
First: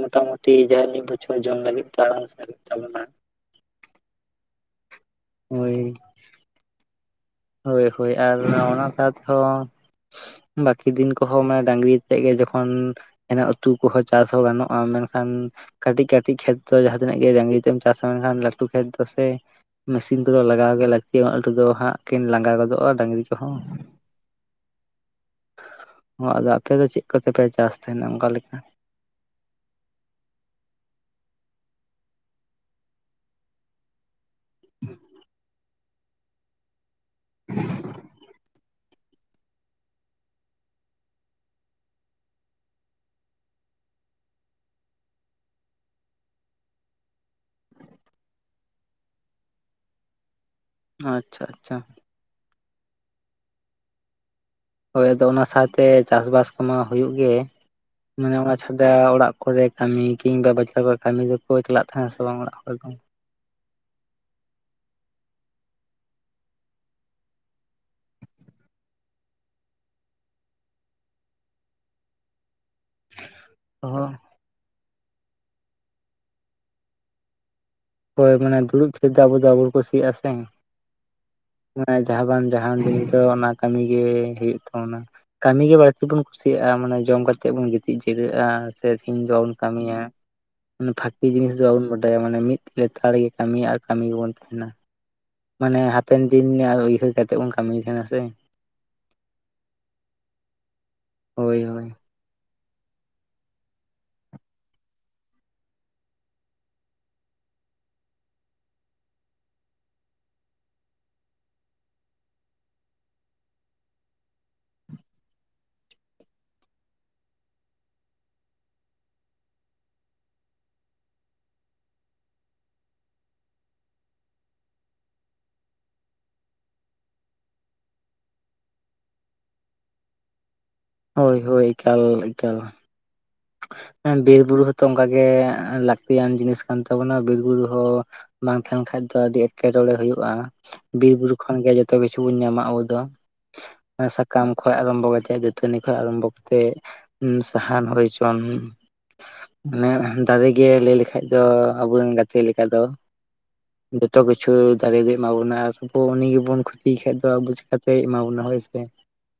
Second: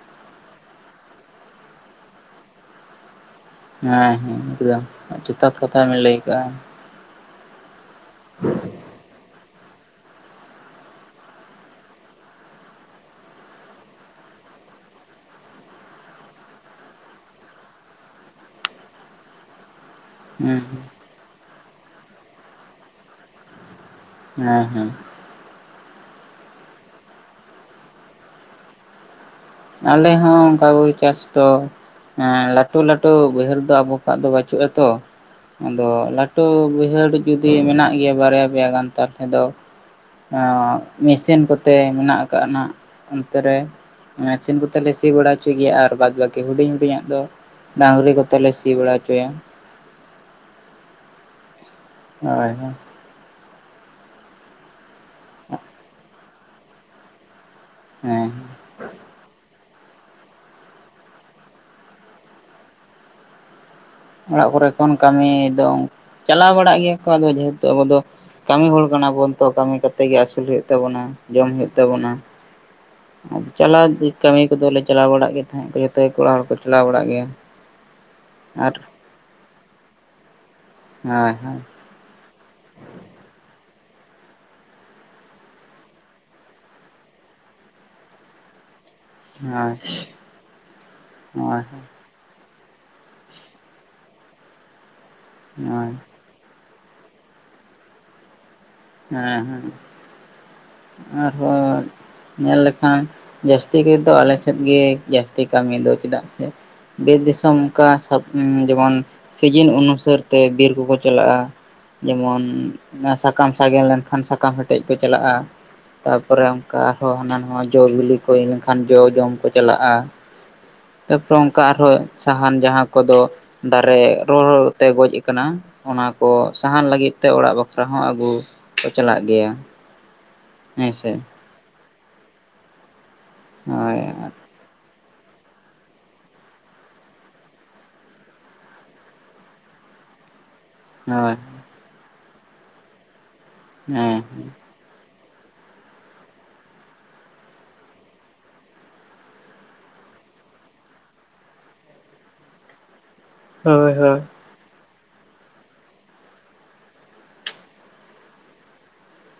ᱢᱚᱴᱟ ᱢᱩᱴᱤ ᱡᱟᱦᱟᱸ ᱢᱤᱫ ᱵᱚᱪᱷᱚᱨ ᱡᱚᱢ ᱞᱟᱹᱜᱤᱫ ᱛᱚ ᱟᱨ ᱦᱚᱸ ᱥᱟᱨᱮᱪ <unintelligible> ᱵᱚᱱᱟ ᱦᱮᱸ ᱦᱮᱸ ᱮᱠᱫᱚᱢ ᱡᱚᱛᱟᱛ ᱠᱟᱛᱟ ᱵᱮᱱ ᱞᱟᱹᱭ ᱟᱠᱟᱜᱼᱟ᱾ ᱦᱚᱭ, ᱦᱚᱭ ᱟᱨ ᱚᱱᱟ ᱥᱟᱶᱛᱮ ᱦᱚᱸᱼᱼ ᱵᱟᱹᱠᱤ ᱫᱤᱱ ᱠᱚᱦᱚᱸ ᱢᱟᱱᱮ ᱰᱟᱝᱨᱤ ᱟᱛᱮᱜ ᱜᱮ ᱡᱚᱠᱷᱚᱱᱼᱼ ᱤᱱᱟ ᱩᱛᱩ ᱠᱚᱦᱚᱸ ᱪᱟᱥ ᱦᱚᱸ ᱜᱟᱱᱚᱜᱼᱟ, ᱢᱮᱱᱠᱷᱟᱱᱼᱼ ᱠᱟᱹᱴᱤᱡ ᱠᱟᱹᱴᱤᱡ ᱠᱷᱮᱛ ᱫᱚ ᱡᱟᱦᱟᱸ ᱛᱤᱱᱟᱹᱜ ᱜᱮ ᱰᱟᱝᱨᱤ ᱛᱮᱢ ᱪᱟᱥᱟ ᱢᱮᱱᱠᱷᱟᱱ ᱞᱟᱹᱴᱩ ᱠᱷᱮᱛ ᱫᱚ ᱥᱮᱼᱼ ᱢᱮᱥᱤᱱ ᱛᱮᱫᱚ ᱦᱩᱸ ᱞᱟᱜᱟᱣ ᱜᱮ ᱞᱟᱹᱠᱛᱤᱭᱟ ᱱᱚᱜᱼᱚᱭ <unintelligible> ᱦᱟᱸᱜ ᱠᱤᱱ ᱞᱟᱸᱜᱟ ᱜᱚᱫᱚᱜᱼᱟ, ᱰᱟᱝᱨᱤ ᱠᱚᱦᱚᱸᱼᱼ ᱦᱮᱸ ᱦᱮᱸ᱾ ᱦᱚᱸ ᱟᱫᱚ ᱟᱯᱮ ᱫᱚ ᱪᱮᱜ ᱠᱚᱛᱮ ᱯᱮ ᱪᱟᱥ ᱛᱟᱦᱮᱱᱟ ᱚᱱᱠᱟ ᱞᱮᱠᱟ? ᱟᱞᱮ ᱦᱚᱸ ᱚᱱᱠᱟ ᱠᱚ ᱜᱮ ᱪᱟᱥ ᱫᱚ᱾ ᱦᱮᱸ ᱞᱟᱹᱴᱩ ᱞᱟᱹᱴᱩ ᱵᱟᱹᱭᱦᱟᱹᱲ ᱫᱚ ᱟᱵᱚ ᱠᱷᱚᱣᱟᱜ ᱫᱚ ᱵᱟᱪᱩᱜᱼᱟ ᱛᱚ, ᱟᱫᱚ ᱞᱟᱹᱴᱩ ᱵᱟᱹᱭᱦᱟᱹᱲ ᱡᱩᱫᱤ ᱢᱮᱱᱟᱜ ᱜᱮᱭᱟ ᱵᱟᱨᱭᱟ ᱯᱮᱭᱟ ᱜᱟᱱ ᱛᱟ <unintelligible> ᱼᱼ ᱟᱫᱚ ᱢᱮᱥᱤᱱ ᱠᱚᱛᱮ ᱢᱮᱱᱟᱜ ᱟᱠᱟᱟᱜᱼᱟ ᱱᱷᱟᱜ ᱚᱱᱛᱮ ᱨᱮ, ᱢᱮᱥᱤᱱ ᱠᱚᱛᱮ ᱞᱮ ᱥᱤ ᱵᱟᱲᱟ ᱦᱚᱪᱚᱭ ᱜᱮᱭᱟ ᱟᱨ ᱵᱟᱫᱽ ᱵᱟᱹᱠᱤ ᱦᱩᱰᱤᱧ ᱦᱩᱰᱤᱧᱟᱻᱜ ᱫᱚᱼᱼ ᱰᱟᱝᱨᱤ ᱠᱚᱛᱮ ᱞᱮ ᱥᱤ ᱵᱟᱲᱟ ᱚᱪᱚᱭᱟ᱾ ᱟᱪᱪᱷᱟ ᱟᱪᱪᱷᱟ᱾ ᱦᱚᱭ ᱦᱚᱭᱼᱼ ᱦᱚᱭ ᱟᱫᱚ ᱚᱱᱟ ᱥᱟᱶᱛᱮ ᱪᱟᱥᱼᱵᱟᱥ ᱠᱚᱢᱟ ᱦᱩᱭᱩᱜ ᱜᱮ ᱦᱮᱸ ᱢᱟᱱᱮ ᱚᱱᱟ ᱪᱷᱟ <unintelligible> ᱼᱼ <unintelligible> ᱚᱲᱟᱜ ᱠᱚᱨᱮ ᱠᱟᱹᱢᱤ ᱠᱤᱝᱵᱟ ᱵᱟᱡᱟᱨ ᱠᱚᱨᱮ ᱠᱟᱹᱢᱤ ᱫᱚᱠ ᱚ ᱪᱟᱞᱟᱜ ᱛᱟᱦᱮᱸᱜ ᱟᱥᱮ ᱵᱟᱝ ᱚᱲᱟᱜ ᱦᱚᱲ ᱫᱚ? ᱚᱲᱟᱜ ᱠᱚᱨᱮ ᱠᱷᱚᱱ ᱠᱟᱹᱢᱤ ᱫᱚ, ᱪᱟᱞᱟᱣ ᱵᱟᱲᱟᱜ ᱜᱮᱭᱟ ᱠᱚ ᱟᱫᱚ ᱡᱮᱦᱮᱛᱩ ᱟᱵᱚ ᱫᱚᱼᱼ ᱠᱟᱹᱢᱤ ᱦᱚᱲ ᱠᱟᱱᱟ ᱵᱚᱱ ᱛᱚ, ᱠᱟᱹᱢᱤ ᱠᱟᱛᱮ ᱜᱮ ᱟᱹᱥᱩᱞ ᱦᱩᱭᱩᱜ ᱛᱟᱵᱚᱱᱟ ᱡᱚᱢ ᱦᱩᱭᱩᱭ ᱛᱟᱵᱚᱱᱟ ᱾ ᱪᱟᱞᱟᱣ ᱫᱚ <unintelligible> ᱠᱟᱹᱢᱤ ᱠᱚᱫᱚ ᱞᱮ ᱪᱟᱞᱟᱣ ᱵᱟᱲᱟᱜ ᱜᱮ ᱛᱟᱦᱮᱸ ᱡᱚᱛᱚ ᱜᱮ ᱠᱚᱲᱟ ᱦᱚᱲ ᱠᱚ ᱪᱟᱞᱟᱣ ᱵᱟᱲᱟᱜ ᱜᱮᱭᱟ᱾ ᱦᱚᱭ ᱢᱟᱱᱮ ᱟᱨ ᱫᱩᱲᱩᱵ ᱛᱷᱤᱨ ᱫᱚ ᱟᱵᱚ ᱫᱚ ᱵᱟᱵᱚ ᱠᱩᱥᱤᱭᱟᱜᱼᱟ ᱥᱮ, ᱦᱚᱸᱭ ᱦᱚᱭ ᱾ ᱢᱟᱱᱮ ᱡᱟᱦᱟᱸ ᱵᱟᱝ ᱡᱟᱦᱟᱱ ᱫᱤᱱ ᱫᱚ ᱚᱱᱟ ᱠᱟᱹᱢᱤ ᱜᱮ ᱦᱩᱭᱩᱜ ᱛᱟᱵᱚᱱᱟ᱾ ᱠᱟᱹᱢᱤ ᱜᱮ ᱵᱟᱹᱲᱛᱤ ᱵᱚᱱ ᱠᱩᱥᱤᱭᱟᱜᱼᱟ ᱢᱟᱱᱮ ᱡᱚᱢ ᱠᱟᱛᱮ ᱵᱚᱱ ᱜᱤᱛᱤᱡ ᱡᱤᱨᱟᱹᱜᱼᱟ᱾ ᱥᱮ ᱥᱮᱧ ᱫᱚ ᱵᱟᱵᱚᱱ ᱦᱳᱭ ᱠᱟᱹᱢᱤᱭᱟ <unintelligible> ᱯᱷᱟᱠᱤ ᱡᱤᱱᱤᱥ ᱫᱚ ᱦᱳᱭ ᱵᱟᱵᱚᱱ ᱦᱳᱭ ᱵᱟᱴ <unintelligible> ᱼᱼ <inaudible> ᱢᱟᱱᱮ ᱢᱤᱫ ᱞᱮᱛᱟᱲ ᱜᱮ ᱠᱟᱹᱢᱤ ᱟᱨ ᱠᱟᱹᱢᱤ ᱜᱮᱵᱚᱱ ᱛᱟᱦᱮᱱᱟ᱾ ᱢᱟᱱᱮ ᱦᱳᱭ ᱦᱟᱯᱮᱱ ᱫᱤᱱ <unintelligible> ᱩᱭᱦᱟᱹᱨ ᱠᱟᱛᱮᱜ ᱵᱚᱱ ᱠᱟᱹᱢᱤ ᱛᱟᱦᱮᱱᱟ ᱥᱮ᱾ ᱦᱮᱸ ᱦᱮᱸ ᱾ ᱟᱨᱦᱚ ᱦᱳᱭ ᱦᱳᱭ <unintelligible> ᱧᱮᱞ ᱞᱮᱠᱷᱟᱱ ᱡᱟᱹᱥᱛᱤ ᱜᱮᱫᱚ ᱟᱞᱮ ᱥᱮᱫ ᱜᱮ ᱡᱟᱹᱥᱛᱤ ᱠᱟᱹᱢᱤ ᱫᱚ ᱪᱮᱫᱟᱜ ᱥᱮ? ᱵᱤᱨᱮ ᱫᱤᱥᱚᱢ ᱚᱱᱠᱟ ᱡᱮᱢᱚᱱ ᱥᱤᱡᱤᱱ ᱚᱱᱩᱥᱟᱹᱨ ᱛᱮ ᱵᱤᱨ ᱠᱚᱠᱚ ᱪᱟᱞᱟᱜᱼᱟ᱾ ᱡᱮᱢᱚᱱ ᱥᱟᱠᱟᱢ ᱥᱟᱜᱮᱱ ᱞᱮᱱᱠᱷᱟᱱ ᱥᱟᱠᱟᱢ ᱦᱮᱴᱮᱡ ᱠᱚ ᱪᱟᱞᱟᱜᱼᱟ ᱛᱟᱨᱯᱚᱨᱮ ᱚᱱᱠᱟ ᱟᱨᱦᱚᱸ ᱦᱟᱱᱟ ᱱᱟᱣᱟ ᱡᱚᱼ ᱵᱤᱞᱤ ᱠᱚ ᱦᱩᱭ ᱞᱮᱱᱠᱷᱟᱱ ᱡᱚᱼ ᱡᱚᱢ ᱠᱚ ᱪᱟᱞᱟᱜᱼᱟ ᱛᱟᱯᱚᱨᱮ ᱚᱱᱠᱟ ᱟᱨᱦᱚᱸ ᱥᱟᱦᱟᱱ ᱡᱟᱦᱟᱸ ᱠᱚᱫᱚ ᱫᱟᱨᱮ ᱨᱚᱲᱛᱮ ᱜᱚᱡ ᱠᱟᱱᱟ ᱚᱱᱟᱠᱚ ᱥᱟᱦᱟᱱ ᱞᱟᱹᱜᱤᱫ ᱛᱮ ᱚᱲᱟᱜ ᱵᱟᱠᱷᱨᱟ ᱦᱚᱸ ᱟᱹᱜᱩ ᱠᱚ ᱪᱟᱞᱟᱜ ᱜᱮᱭᱟ ᱦᱮᱸᱥᱮ ᱦᱳᱭ ᱦᱳᱭ ᱮᱠᱟᱞ ᱮᱠᱟᱞ ᱦᱳᱭ ᱦᱮᱸ ᱵᱤᱨᱵᱩᱨᱩ ᱦᱚᱸᱛᱚ ᱚᱱᱠᱟᱜ ᱜᱮ ᱞᱟᱹᱠᱛᱤᱭᱟᱱ ᱡᱤᱱᱤᱥ ᱠᱟᱱ ᱛᱟᱵᱚᱱᱟ ᱵᱤᱨᱵᱩᱨᱩ ᱦᱚᱸ ᱵᱟᱝ ᱛᱟᱦᱮᱱ ᱠᱷᱟᱡ ᱫᱚ ᱟᱹᱰᱤ ᱮᱸᱴᱠᱮᱴᱚᱲᱮ ᱦᱩᱭᱩᱜ-ᱟ ᱵᱤᱨ ᱵᱩᱨᱩ ᱦᱳᱭ ᱠᱷᱚᱱ ᱜᱮ ᱡᱚᱛᱚ ᱠᱤᱪᱷᱩ ᱵᱚᱱ ᱧᱟᱢ ᱟ ᱟᱵᱚ ᱫᱚ ᱦᱮᱸ ᱥᱟᱠᱟᱢ ᱠᱷᱚᱱ ᱠᱷ ᱟᱨᱵᱷᱚ ᱠᱟᱛᱮ ᱫᱟᱹᱛᱟᱹᱱᱤ ᱠᱷᱚᱱ ᱟᱨᱟᱢᱵᱷᱚ ᱠᱟᱛᱮᱫ ᱥᱟᱦᱟᱱ ᱦᱩᱭ ᱦᱚᱪᱚᱝ ᱚᱱᱮ ᱫᱟᱨᱮ ᱜᱮ ᱞᱟᱹᱭ ᱞᱮᱠᱷᱟᱡ ᱫᱚ ᱟᱵᱚᱨᱮᱱ ᱜᱟᱛᱮ ᱞᱮᱠᱟ ᱫᱚ ᱦᱳᱭ ᱦᱳᱭ ᱡᱚᱛᱚ ᱠᱤᱪᱷᱩ ᱠᱤᱪᱷᱩ ᱫᱟᱨᱮ ᱜᱮ ᱮᱢᱟ ᱵᱚᱱᱟ ᱟᱨ ᱟᱵᱚ ᱩᱱᱤ ᱜᱮᱵᱚᱱ ᱠᱷᱚᱛᱤᱭ ᱠᱷᱟᱡ ᱫᱚ ᱟᱵᱚ ᱪᱮᱠᱟᱛᱮᱭ ᱮᱢᱟ ᱵᱚᱱᱟ ᱦᱳᱭ ᱥᱮ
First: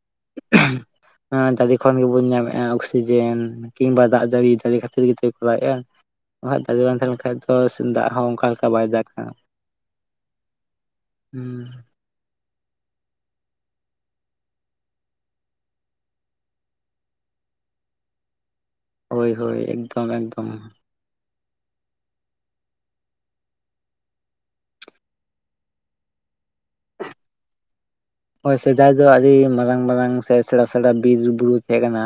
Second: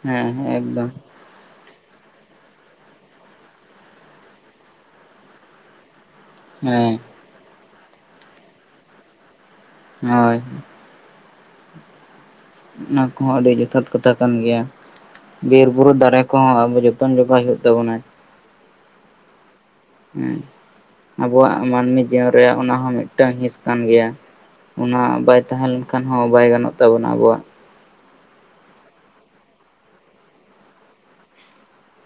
ᱦᱮᱸ ᱮᱠᱫᱚᱢ ᱦᱮ ᱫᱟᱨᱮ ᱠᱷᱚᱱ ᱜᱮᱵᱚᱱ ᱧᱟᱢ ᱮ-ᱟ ᱚᱠᱥᱤᱡᱮᱱ ᱠᱤᱢᱵᱟ ᱫᱟᱜ ᱡᱟᱨᱤ ᱫᱟᱨᱮ ᱠᱷᱟᱹᱛᱤᱨ ᱜᱮᱛᱚᱭ ᱠᱚᱨᱟᱣᱮᱫ-ᱟ ᱟᱨ ᱫᱟᱨᱮ ᱵᱟᱝ ᱦᱮᱸ ᱛᱟᱦᱮᱸ ᱞᱮᱱ ᱠᱷᱟᱱ ᱫᱚ ᱛᱚ ᱫᱟᱜ ᱦᱚᱸ ᱚᱱᱠᱟ ᱞᱮᱠᱟ ᱵᱟᱭ ᱫᱟᱜ-ᱟ᱾ ᱦᱳᱭ ᱦᱩᱸ ᱚᱱᱟ ᱠᱚᱦᱚᱸ ᱟᱹᱰᱤ ᱡᱚᱛᱷᱟᱛ ᱠᱟᱛᱷᱟ ᱠᱟᱱ ᱜᱮᱭᱟ ᱵᱤᱨ ᱵᱩᱨᱩ ᱫᱟᱨᱮ ᱠᱚᱦᱚᱸ ᱟᱵᱚ ᱡᱚᱛᱚᱱ ᱡᱚᱜᱟᱣ ᱦᱩᱭᱩᱜ ᱛᱟᱵᱚᱱᱟ ᱦᱳᱭ ᱦᱳᱭ ᱮᱠᱫ ᱦᱮᱸ ᱟᱵᱚᱣᱟᱜ ᱢᱟᱹᱱᱢᱤ ᱡᱤᱭᱚᱱ ᱨᱮᱭᱟᱜ ᱚᱱᱟ ᱦᱚᱸ ᱢᱤᱫᱴᱟᱝ ᱦᱤᱸᱥ ᱠᱟᱱ ᱜᱮᱭᱟ᱾ ᱚᱱᱟ ᱵᱟᱭ ᱛᱟᱦᱮᱸ ᱞᱮᱱᱠᱷᱟᱱ ᱦᱚᱸ ᱵᱟᱭ ᱜᱟᱱᱚᱜ ᱛᱟᱵᱚᱱᱟ ᱟᱵᱚᱣᱟᱜ᱾ ᱦᱳᱭ ᱥᱮᱫᱟᱭ ᱫᱚ ᱟᱹᱰᱤ ᱢᱟᱨᱟᱝ ᱢᱟᱨᱟᱝ ᱥᱮ ᱥᱮᱬᱟ ᱥᱮᱬᱟ ᱵᱤᱨ ᱵᱩᱨᱩ ᱛᱟᱦᱮᱸ ᱠᱟᱱᱟ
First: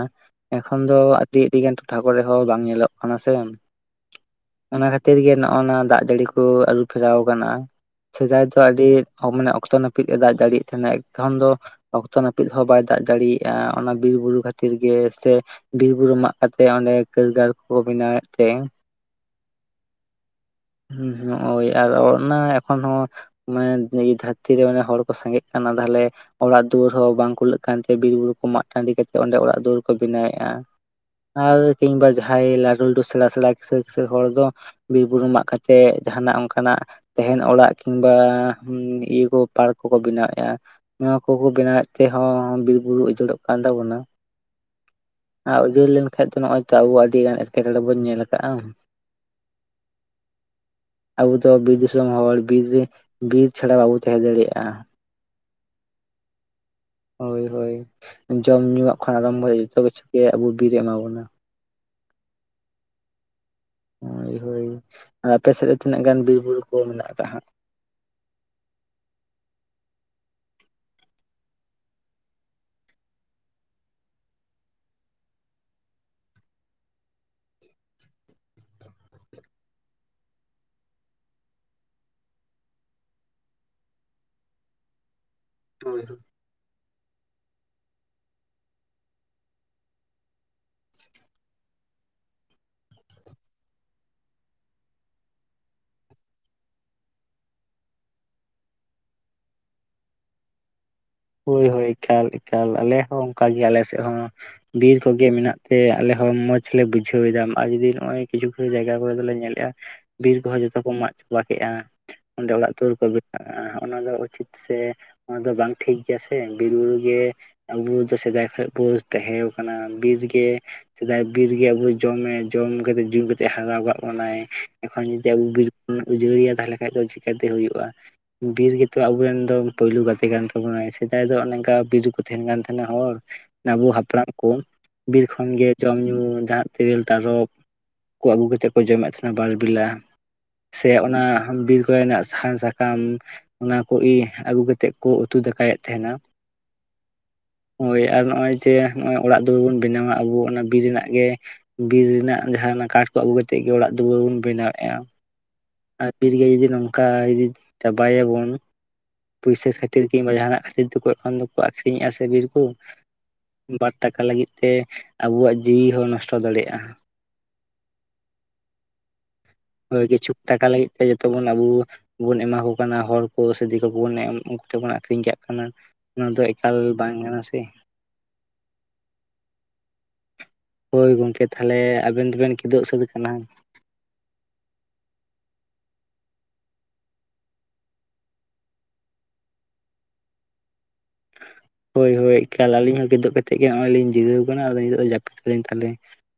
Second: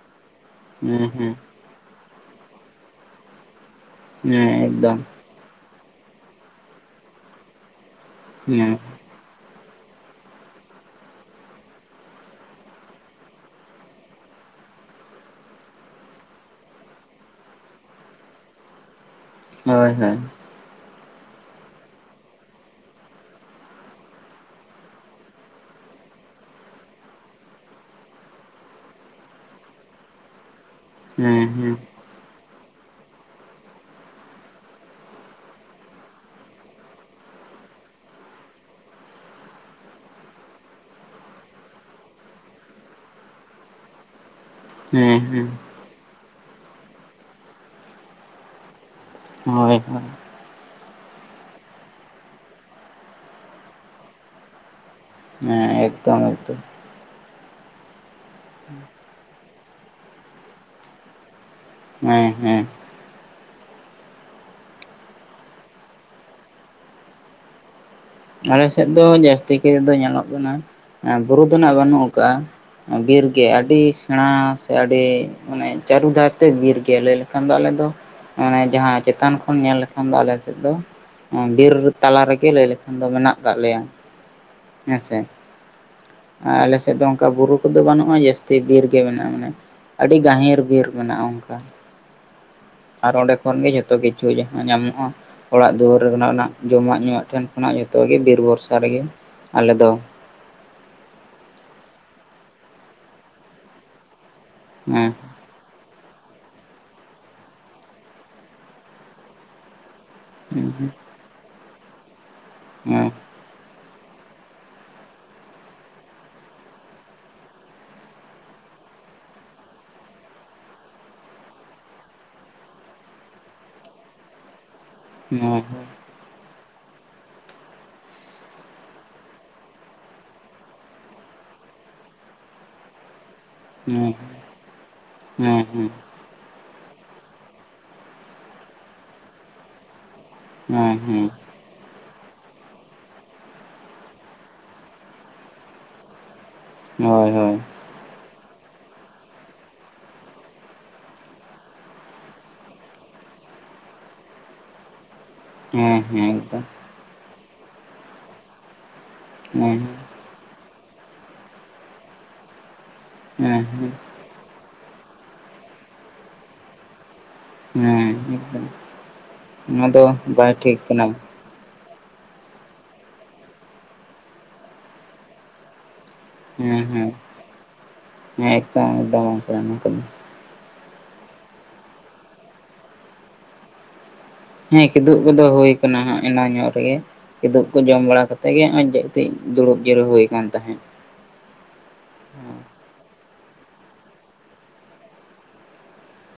ᱮᱠᱷᱚᱱ ᱫᱚ ᱦᱮᱸ ᱦᱮᱸ ᱟᱹᱰᱤ ᱟᱹᱰᱤ ᱜᱟᱱ ᱴᱚᱴᱷᱟ ᱠᱚᱨᱮ ᱦᱚᱸ ᱵᱟᱝ ᱧᱮᱞᱚᱜ ᱠᱟᱱᱟ ᱥᱮ ᱦᱮᱸ ᱚᱱᱟ ᱮᱠᱫᱚᱢ ᱠᱷᱟᱹᱛᱤᱨ ᱜᱮ ᱱᱚᱜ-ᱚ ᱱᱟ ᱫᱟᱜ ᱡᱟᱹᱲᱤ ᱠᱚ ᱟᱹᱨᱩᱯᱷᱮᱨᱟᱣ ᱠᱟᱱᱟ᱾ ᱥᱮᱫᱟᱭ ᱫᱚ ᱦᱮᱸ ᱟᱹᱰᱤ ᱢᱟᱱᱮ ᱚᱠᱛᱚ ᱱᱟᱹᱯᱤᱛ ᱮ ᱫᱟᱜ ᱡᱟᱹᱲᱤᱭ ᱛᱟᱦᱮᱱᱟ ᱮᱠᱷᱚᱱ ᱫᱚ ᱚᱠᱛᱚ ᱱᱟᱹᱯᱤᱛ ᱦᱚᱸ ᱵᱟᱭ ᱫᱟᱜ ᱡᱟᱲᱤᱭᱮᱜ-ᱟ ᱚᱱᱟ ᱵᱤᱨ ᱵᱩᱨᱩ ᱠᱷᱟᱹᱛᱤᱨ ᱜᱮ ᱥᱮ ᱵᱤᱨ ᱵᱩᱨᱩ ᱢᱟᱜ ᱠᱟᱛᱮᱫ ᱚᱸᱰᱮ ᱠᱟᱹᱨᱜᱟᱲ ᱠᱚ ᱵᱮᱱᱟᱣ ᱮᱫ ᱛᱮ ᱦᱳᱭ ᱦᱳᱭ ᱦᱳᱭ ᱟᱨ ᱚᱱᱟ ᱮᱠᱷᱚᱱ ᱢᱟᱱᱮ ᱫᱷᱟᱹᱨᱛᱤ ᱨᱮ ᱢᱟᱱᱮ ᱦᱚᱲ ᱠᱚ ᱥᱟᱸᱜᱮᱜ ᱠᱟᱱᱟ ᱛᱟᱦᱚᱞᱮ ᱚᱲᱟᱜ ᱫᱩᱣᱟᱹᱨ ᱦᱚᱸ ᱵᱟᱝ ᱠᱩᱞᱟᱹᱜ ᱠᱟᱱᱛᱮ ᱵᱤᱨ ᱵᱩᱨᱩ ᱠᱚ ᱢᱟᱜ ᱴᱟᱺᱰᱤ ᱠᱟᱛᱮᱫ ᱚᱸᱰᱮ ᱚᱲᱟᱜ ᱫᱩᱣᱟᱹᱨ ᱠᱚ ᱵᱮᱱᱟᱣ ᱮᱟ᱾ ᱦᱮᱸ ᱟᱨ ᱦᱮᱸ ᱠᱤᱝᱵᱟ ᱡᱟᱦᱟᱸᱭ ᱞᱟᱹᱴᱷᱩ ᱞᱟᱹᱴᱷᱩ ᱥᱮᱬᱟ ᱥᱮᱬᱟ ᱠᱤᱥᱟᱹᱲᱼ ᱠᱤᱥᱟᱹᱲ ᱦᱚᱲ ᱫᱚ ᱵᱤᱨ ᱵᱩᱨᱩ ᱢᱟᱜ ᱠᱟᱛᱮᱜ ᱡᱟᱦᱟᱱᱟᱜ ᱚᱱᱠᱟᱱᱟᱜ ᱛᱟᱦᱮᱱ ᱚᱲᱟᱜ ᱠᱤᱝᱵᱟ ᱤᱭᱟᱹ ᱠᱚ ᱯᱟᱨᱠ ᱠᱚᱠᱚ ᱵᱮᱱᱟᱣᱮᱫᱼᱟ᱾ ᱱᱚᱣᱟ ᱠᱚᱠᱚ ᱵᱮᱱᱟᱣᱮᱫ ᱛᱮᱦᱚᱸ ᱵᱤᱨ ᱵᱩᱨᱩ ᱩᱡᱟᱹᱲᱚᱜ ᱠᱟᱱ ᱛᱟᱵᱚᱱᱟ ᱦᱮᱸ ᱦᱮᱸ ᱟᱨ ᱩᱡᱟᱹᱲ ᱞᱮᱱᱠᱷᱟᱱ ᱫᱚ ᱱᱚᱜ-ᱚᱭ ᱛᱚ ᱟᱵᱚ ᱟᱹᱰᱤᱜᱟᱱ ᱮᱴᱠᱮᱴᱚᱬᱮ ᱵᱚᱱ ᱧᱮᱞ ᱠᱟᱜ-ᱟ ᱦᱳᱭ ᱦᱳᱭ <unintelligible> ᱟᱵᱚ ᱫᱚ ᱵᱤᱨ ᱫᱤᱥᱚᱢ ᱦᱚᱲ ᱵᱤᱨ ᱨᱮ ᱵᱤᱨ ᱪᱷᱟᱲᱟ ᱵᱟᱵᱚ ᱛᱟᱦᱮᱸ ᱫᱟᱲᱮᱭᱟᱜ-ᱟ᱾ ᱦᱮᱸ ᱮᱠᱫᱚᱢ ᱮᱠᱫᱚᱢ ᱦᱳᱭ ᱦᱳᱭ ᱡᱚᱢ ᱧᱩᱣᱟᱜ ᱠᱷᱚᱱ ᱟᱨᱟᱢᱵᱚ ᱡᱚᱛᱚ ᱠᱤᱪᱷᱩ ᱜᱮ ᱟᱵᱚ ᱵᱤᱨ ᱮᱢᱟᱵᱚᱱᱟ ᱦᱮᱸ ᱦᱮᱸ ᱦᱳᱭ ᱦᱳᱭ ᱟᱯᱮ ᱥᱮᱫ ᱨᱮ ᱛᱤᱱᱟᱹᱜ ᱜᱟᱱ ᱵᱤᱨ ᱵᱩᱨᱩ ᱠᱚ ᱢᱮᱱᱟᱜ ᱟᱠᱟᱫᱟ ᱦᱟᱸᱜ? ᱟᱞᱮ ᱥᱮᱫ ᱫᱚ ᱡᱟᱹᱥᱛᱤ ᱠᱟᱭ ᱫᱚ ᱧᱮᱞᱚᱜ ᱠᱟᱱᱟ ᱵᱩᱨᱩ ᱫᱚ ᱱᱟᱜ ᱵᱟᱹᱱᱩᱜ ᱟᱠᱟᱫᱟ᱾ ᱵᱤᱨ ᱜᱮ ᱟᱹᱰᱤ ᱥᱮᱲᱟ ᱥᱮ ᱟᱹᱰᱤ ᱢᱟᱱᱮ ᱪᱟᱹᱨᱩ ᱫᱷᱟᱨ ᱛᱮ ᱵᱤᱨ ᱜᱮᱭᱟ ᱞᱟᱹᱭ ᱞᱮᱠᱷᱟᱱ ᱫᱚ ᱟᱞᱮ ᱫᱚ ᱢᱟᱱᱮ ᱡᱟᱦᱟᱸ ᱪᱮᱛᱟᱱ ᱠᱷᱚᱱ ᱧᱮᱞ ᱞᱮᱠᱷᱟᱱ ᱫᱚ ᱟᱞᱮ ᱥᱮᱫ ᱫᱚ ᱵᱤᱨ ᱛᱟᱞᱟ ᱨᱮᱜᱮ ᱞᱟᱹᱭ ᱞᱮᱠᱷᱟᱱ ᱠᱷᱟᱱ ᱫᱚ ᱢᱮᱱᱟᱜ ᱠᱟᱫ ᱞᱮᱭᱟ ᱦᱮᱸᱥᱮ ᱦᱳᱭ <unintelligible> ᱟᱨ ᱟᱞᱮ ᱥᱮᱫ ᱫᱚ, ᱚᱱᱠᱟ ᱵᱩᱨᱩ ᱠᱚᱫᱚ ᱵᱟᱹᱱᱩᱜᱼᱟ, ᱡᱟᱹᱥᱛᱤ ᱵᱤᱨ ᱜᱮ ᱢᱮᱱᱟᱜᱼᱟ, ᱢᱟᱱᱮ ᱟᱹᱰᱤ ᱜᱟᱹᱦᱤᱨ ᱵᱤᱨ ᱢᱮᱱᱟᱜᱼᱟ, ᱚᱱᱠᱟ ᱟᱨ ᱚᱸᱰᱮ ᱠᱷᱚᱱ ᱜᱮ, ᱡᱷᱚᱛᱚ ᱠᱤᱪᱷᱩ ᱡᱟᱦᱟᱸ ᱧᱟᱢᱚᱜᱼᱟ᱾ ᱚᱲᱟᱜ ᱫᱩᱣᱟᱹᱨᱮ ᱵᱮᱱᱟᱣ ᱨᱮᱱᱟᱜ, ᱡᱚᱢᱟᱜ ᱧᱩᱣᱟᱜ ᱴᱷᱮᱱ ᱠᱷᱚᱱᱟᱜ, ᱡᱚᱛᱚ ᱜᱮ ᱵᱤᱨ ᱵᱷᱚᱨᱥᱟ ᱨᱮᱜᱮ ᱟᱞᱮ ᱫᱚ᱾ ᱦᱳᱭ, ᱦᱳᱭ, ᱮᱠᱟᱞ, ᱮᱠᱟᱞ, ᱟᱞᱮ ᱦᱚᱸ ᱚᱱᱠᱟ ᱜᱮ, ᱟᱞᱮ ᱥᱮᱫ ᱦᱚᱸ ᱵᱤᱨ ᱦᱮᱸ ᱠᱚᱜᱮ ᱢᱮᱱᱟᱜ ᱛᱮᱜᱮ ᱟᱞᱮ ᱦᱚᱸ ᱢᱚᱸᱡᱽ ᱞᱮ ᱵᱩᱡᱷᱟᱹᱣ ᱮᱫᱟ, ᱟᱨ ᱡᱩᱫᱤ ᱱᱚᱜᱼᱚᱭ ᱠᱤᱪᱷᱩ, ᱠᱤᱪᱷᱩ ᱡᱟᱭᱜᱟ ᱠᱚᱨᱮ ᱫᱚᱞᱮ ᱧᱮᱞ ᱮᱜᱼᱟ ᱵᱤᱨ ᱠᱚᱦᱚᱸ ᱦᱮᱸ ᱡᱚᱛᱚ ᱠᱚ ᱢᱟᱜ ᱪᱟᱵᱟ ᱠᱮᱜᱼᱟ, ᱚᱸᱰᱮ ᱚᱲᱟᱜ ᱫᱩᱣᱟᱹᱨ ᱠᱚ ᱦᱮᱸ ᱚᱱᱟ ᱫᱚ ᱩᱪᱤᱛ ᱥᱮ, ᱚᱱᱟ ᱫᱚ ᱵᱟᱝ ᱴᱷᱤᱠ? ᱜᱮᱭᱟ ᱥᱮ, ᱵᱤᱨ ᱵᱩᱨᱩ ᱜᱮ ᱟᱵᱚ ᱫᱚ ᱥᱮᱫᱟᱭ ᱠᱷᱚᱡ ᱵᱚ, ᱛᱟᱦᱮᱸ ᱠᱟᱱᱟ ᱵᱤᱨ ᱜᱮ ᱥᱮᱫᱟᱭ ᱵᱤᱨ ᱜᱮ, ᱟᱵᱚᱭ ᱡᱚᱢᱮ ᱡᱚᱢ ᱠᱟᱛᱮᱫ, ᱧᱩ ᱠᱟᱛᱮᱫ ᱦᱟᱨᱟ ᱠᱟᱜ ᱵᱚᱱᱟᱭ᱾ ᱮᱠᱷᱚᱱ ᱡᱩᱫᱤ ᱟᱵᱚ ᱦᱮᱸ ᱵᱤᱨ ᱠᱚᱵᱚᱱ ᱩᱡᱟᱹᱲᱮᱭᱟ ᱛᱟᱦᱚᱞᱮ ᱠᱷᱟᱡ ᱫᱚ ᱪᱤᱠᱟᱹ ᱛᱮ ᱦᱳᱭᱳᱜᱼᱟ, ᱵᱤᱨ ᱜᱮᱛᱚ ᱟᱵᱚᱨᱮᱱ ᱫᱚ ᱯᱳᱭᱞᱳ ᱜᱟᱛᱮ ᱠᱟᱱ ᱛᱟᱵᱚᱱᱟᱭ᱾ ᱥᱮᱫᱟᱭ ᱫᱚ ᱚᱱᱮ ᱚᱝᱠᱟ, ᱵᱤᱨ ᱨᱮ ᱠᱚ ᱛᱟᱦᱮᱸᱱ ᱠᱟᱱ ᱛᱟᱦᱮᱸᱱᱟ ᱦᱚᱲ᱾ ᱟᱵᱚ ᱦᱮᱸ ᱦᱟᱯᱲᱟᱢ ᱠᱚ, ᱵᱤᱨ ᱠᱷᱚᱱ ᱦᱮᱸ ᱜᱮ ᱡᱚᱢ ᱧᱩ, ᱡᱟᱦᱟᱸ ᱛᱮᱨᱮᱞ, ᱛᱟᱨᱚᱵ ᱠᱚ, ᱟᱹᱜᱩ ᱠᱟᱛᱮᱫ ᱠᱚ ᱡᱚᱢᱮᱫ ᱛᱟᱦᱮᱸᱱᱟ ᱵᱟᱨ ᱵᱮᱞᱟ᱾ ᱥᱮ ᱦᱮᱸ ᱚᱱᱟ ᱦᱮᱸ ᱦᱟᱴ ᱵᱤᱨ ᱠᱚᱨᱮ ᱱᱟᱜ ᱥᱟᱦᱟᱱ, ᱥᱟᱠᱟᱢ, ᱚᱱᱟ ᱠᱚ ᱜᱮ, ᱟᱹᱜᱩ ᱠᱟᱛᱮᱜ ᱠᱚ ᱩᱛᱩ ᱫᱟᱠᱟᱭᱮᱜᱼᱼ ᱛᱮᱦᱮᱱᱟ᱾ ᱦᱚᱭ, ᱦᱚᱭ᱾ ᱦᱳᱭ, ᱟᱨ ᱱᱚᱜ-ᱚᱭ ᱡᱮ, ᱱᱚᱜ-ᱚᱭ ᱚᱲᱟᱜ ᱫᱩᱣᱟᱹᱨ ᱵᱚᱱ ᱵᱮᱱᱟᱣᱟ ᱟᱹᱵᱩ, ᱚᱱᱟ ᱵᱤᱨ ᱨᱮᱱᱟᱜ ᱜᱮ ᱵᱤᱨ ᱨᱮᱱᱟᱜ ᱡᱟᱦᱟᱸ ᱚᱱᱟ ᱠᱟᱴ ᱠᱚ ᱟᱹᱜᱩ ᱠᱟᱛᱮᱜ ᱜᱮ, ᱚᱲᱟᱜ ᱫᱩᱣᱟᱹᱨ ᱵᱩᱱ ᱵᱮᱱᱟᱣ ᱮᱸᱜ-ᱟ᱾ ᱦᱮᱸ ᱟᱨ ᱦᱮᱸ ᱵᱤᱨ ᱜᱮ ᱮᱠᱫᱚᱢ ᱡᱩᱫᱤ ᱱᱚᱝᱠᱟ, ᱡᱩᱩᱤ ᱪᱟᱵᱟ ᱭᱟᱵᱚᱱ, ᱯᱩᱭᱥᱟᱹ ᱦᱮᱸ ᱠᱷᱟᱹᱛᱤᱨ ᱠᱤᱝᱜᱽ ᱵᱟ ᱡᱟᱦᱟᱸᱱᱟᱜ ᱵᱤᱨ ᱫᱚᱠᱚ ᱮᱠᱷᱚᱱ ᱫᱚᱠᱚ ᱟᱠᱷᱨᱤᱧᱮᱜᱼᱟ ᱥᱮ, ᱵᱤᱨ ᱠᱩ ᱦᱮᱸ ᱵᱟᱨ ᱴᱟᱠᱟ ᱞᱟᱹᱜᱤᱫ᱾ ᱛᱮ, ᱟᱵᱚᱣᱟᱜ ᱡᱤᱣᱤ ᱦᱚᱸ ᱱᱚᱥᱴᱚ ᱫᱟᱲᱮᱜ-ᱟ᱾ ᱦᱮᱸ, ᱦᱮᱸ, ᱛᱚ, ᱚᱱᱟ ᱫᱚ ᱵᱟᱭ ᱴᱷᱤᱠ ᱠᱟᱱᱟ᱾ ᱟᱵᱩ ᱵᱚᱱ ᱮᱢᱟ ᱠᱚ ᱠᱟᱱᱟ ᱦᱚᱲ ᱠᱚ ᱥᱮ, ᱫᱤᱠᱩ ᱠᱚᱵᱚᱱ ᱮᱢ ᱩᱱᱠᱩ ᱴᱷᱮᱡ ᱵᱚᱱ ᱟᱠᱷᱨᱤᱧ ᱠᱟᱜ ᱠᱟᱱᱟ᱾ ᱚᱱᱟ ᱫᱚ ᱮᱠᱟᱞ ᱦᱮᱸ, ᱦᱮᱸ, ᱵᱟᱝ ᱠᱟᱱᱟ ᱥᱮ ᱦᱮᱸ ᱮᱠᱫᱚᱢ, ᱮᱠᱫᱚᱢ, ᱜᱚᱝᱠᱮ ᱚᱱᱟ ᱠᱚ ᱫᱚ᱾ ᱦᱳᱭ ᱜᱚᱝᱠᱮ ᱛᱟᱦᱚᱞᱮ, ᱟᱵᱮᱱ ᱫᱚᱵᱮᱱ ᱠᱤᱫᱩᱵ ᱥᱟᱹᱛ ‌ᱠᱟᱱᱟ? ᱦᱮᱸ, ᱠᱤᱫᱩᱵ ᱠᱚᱫᱚ ᱦᱳᱭ ᱠᱟᱱᱟ, ᱦᱟᱸᱜ ᱮᱱᱟᱱ ᱧᱚᱜ ᱨᱮᱜᱮ᱾ ᱠᱤᱫᱩᱵ ᱠᱚ ᱡᱚᱢ ᱵᱟᱲᱟ ᱠᱟᱛᱮᱜ ᱜᱮ, ᱦᱚᱸᱜ-ᱚᱭ ᱡᱟᱹᱯᱤᱜ ᱫᱩᱲᱩᱵ ᱡᱤᱨᱟᱹᱣ ᱦᱳᱭ ᱠᱟᱱ ᱛᱟᱦᱮᱸᱜ᱾ ᱦᱳᱭ, ᱦᱳᱭ, ᱮᱠᱟᱞ ᱟᱞᱤᱧ ᱦᱚᱸ ᱠᱤᱫᱩᱵ ᱠᱟᱛᱮᱜ ᱜᱮ, ᱱᱚᱜ-ᱚᱭ ᱞᱤᱧ ᱡᱤᱨᱟᱹᱣ ᱠᱟᱱᱟ ᱟᱫᱚ ᱱᱤᱛᱚᱜ ᱫᱚ ᱡᱟᱯᱤᱫ ᱛᱟᱞᱤᱧ ᱛᱟᱦᱚᱞᱮ᱾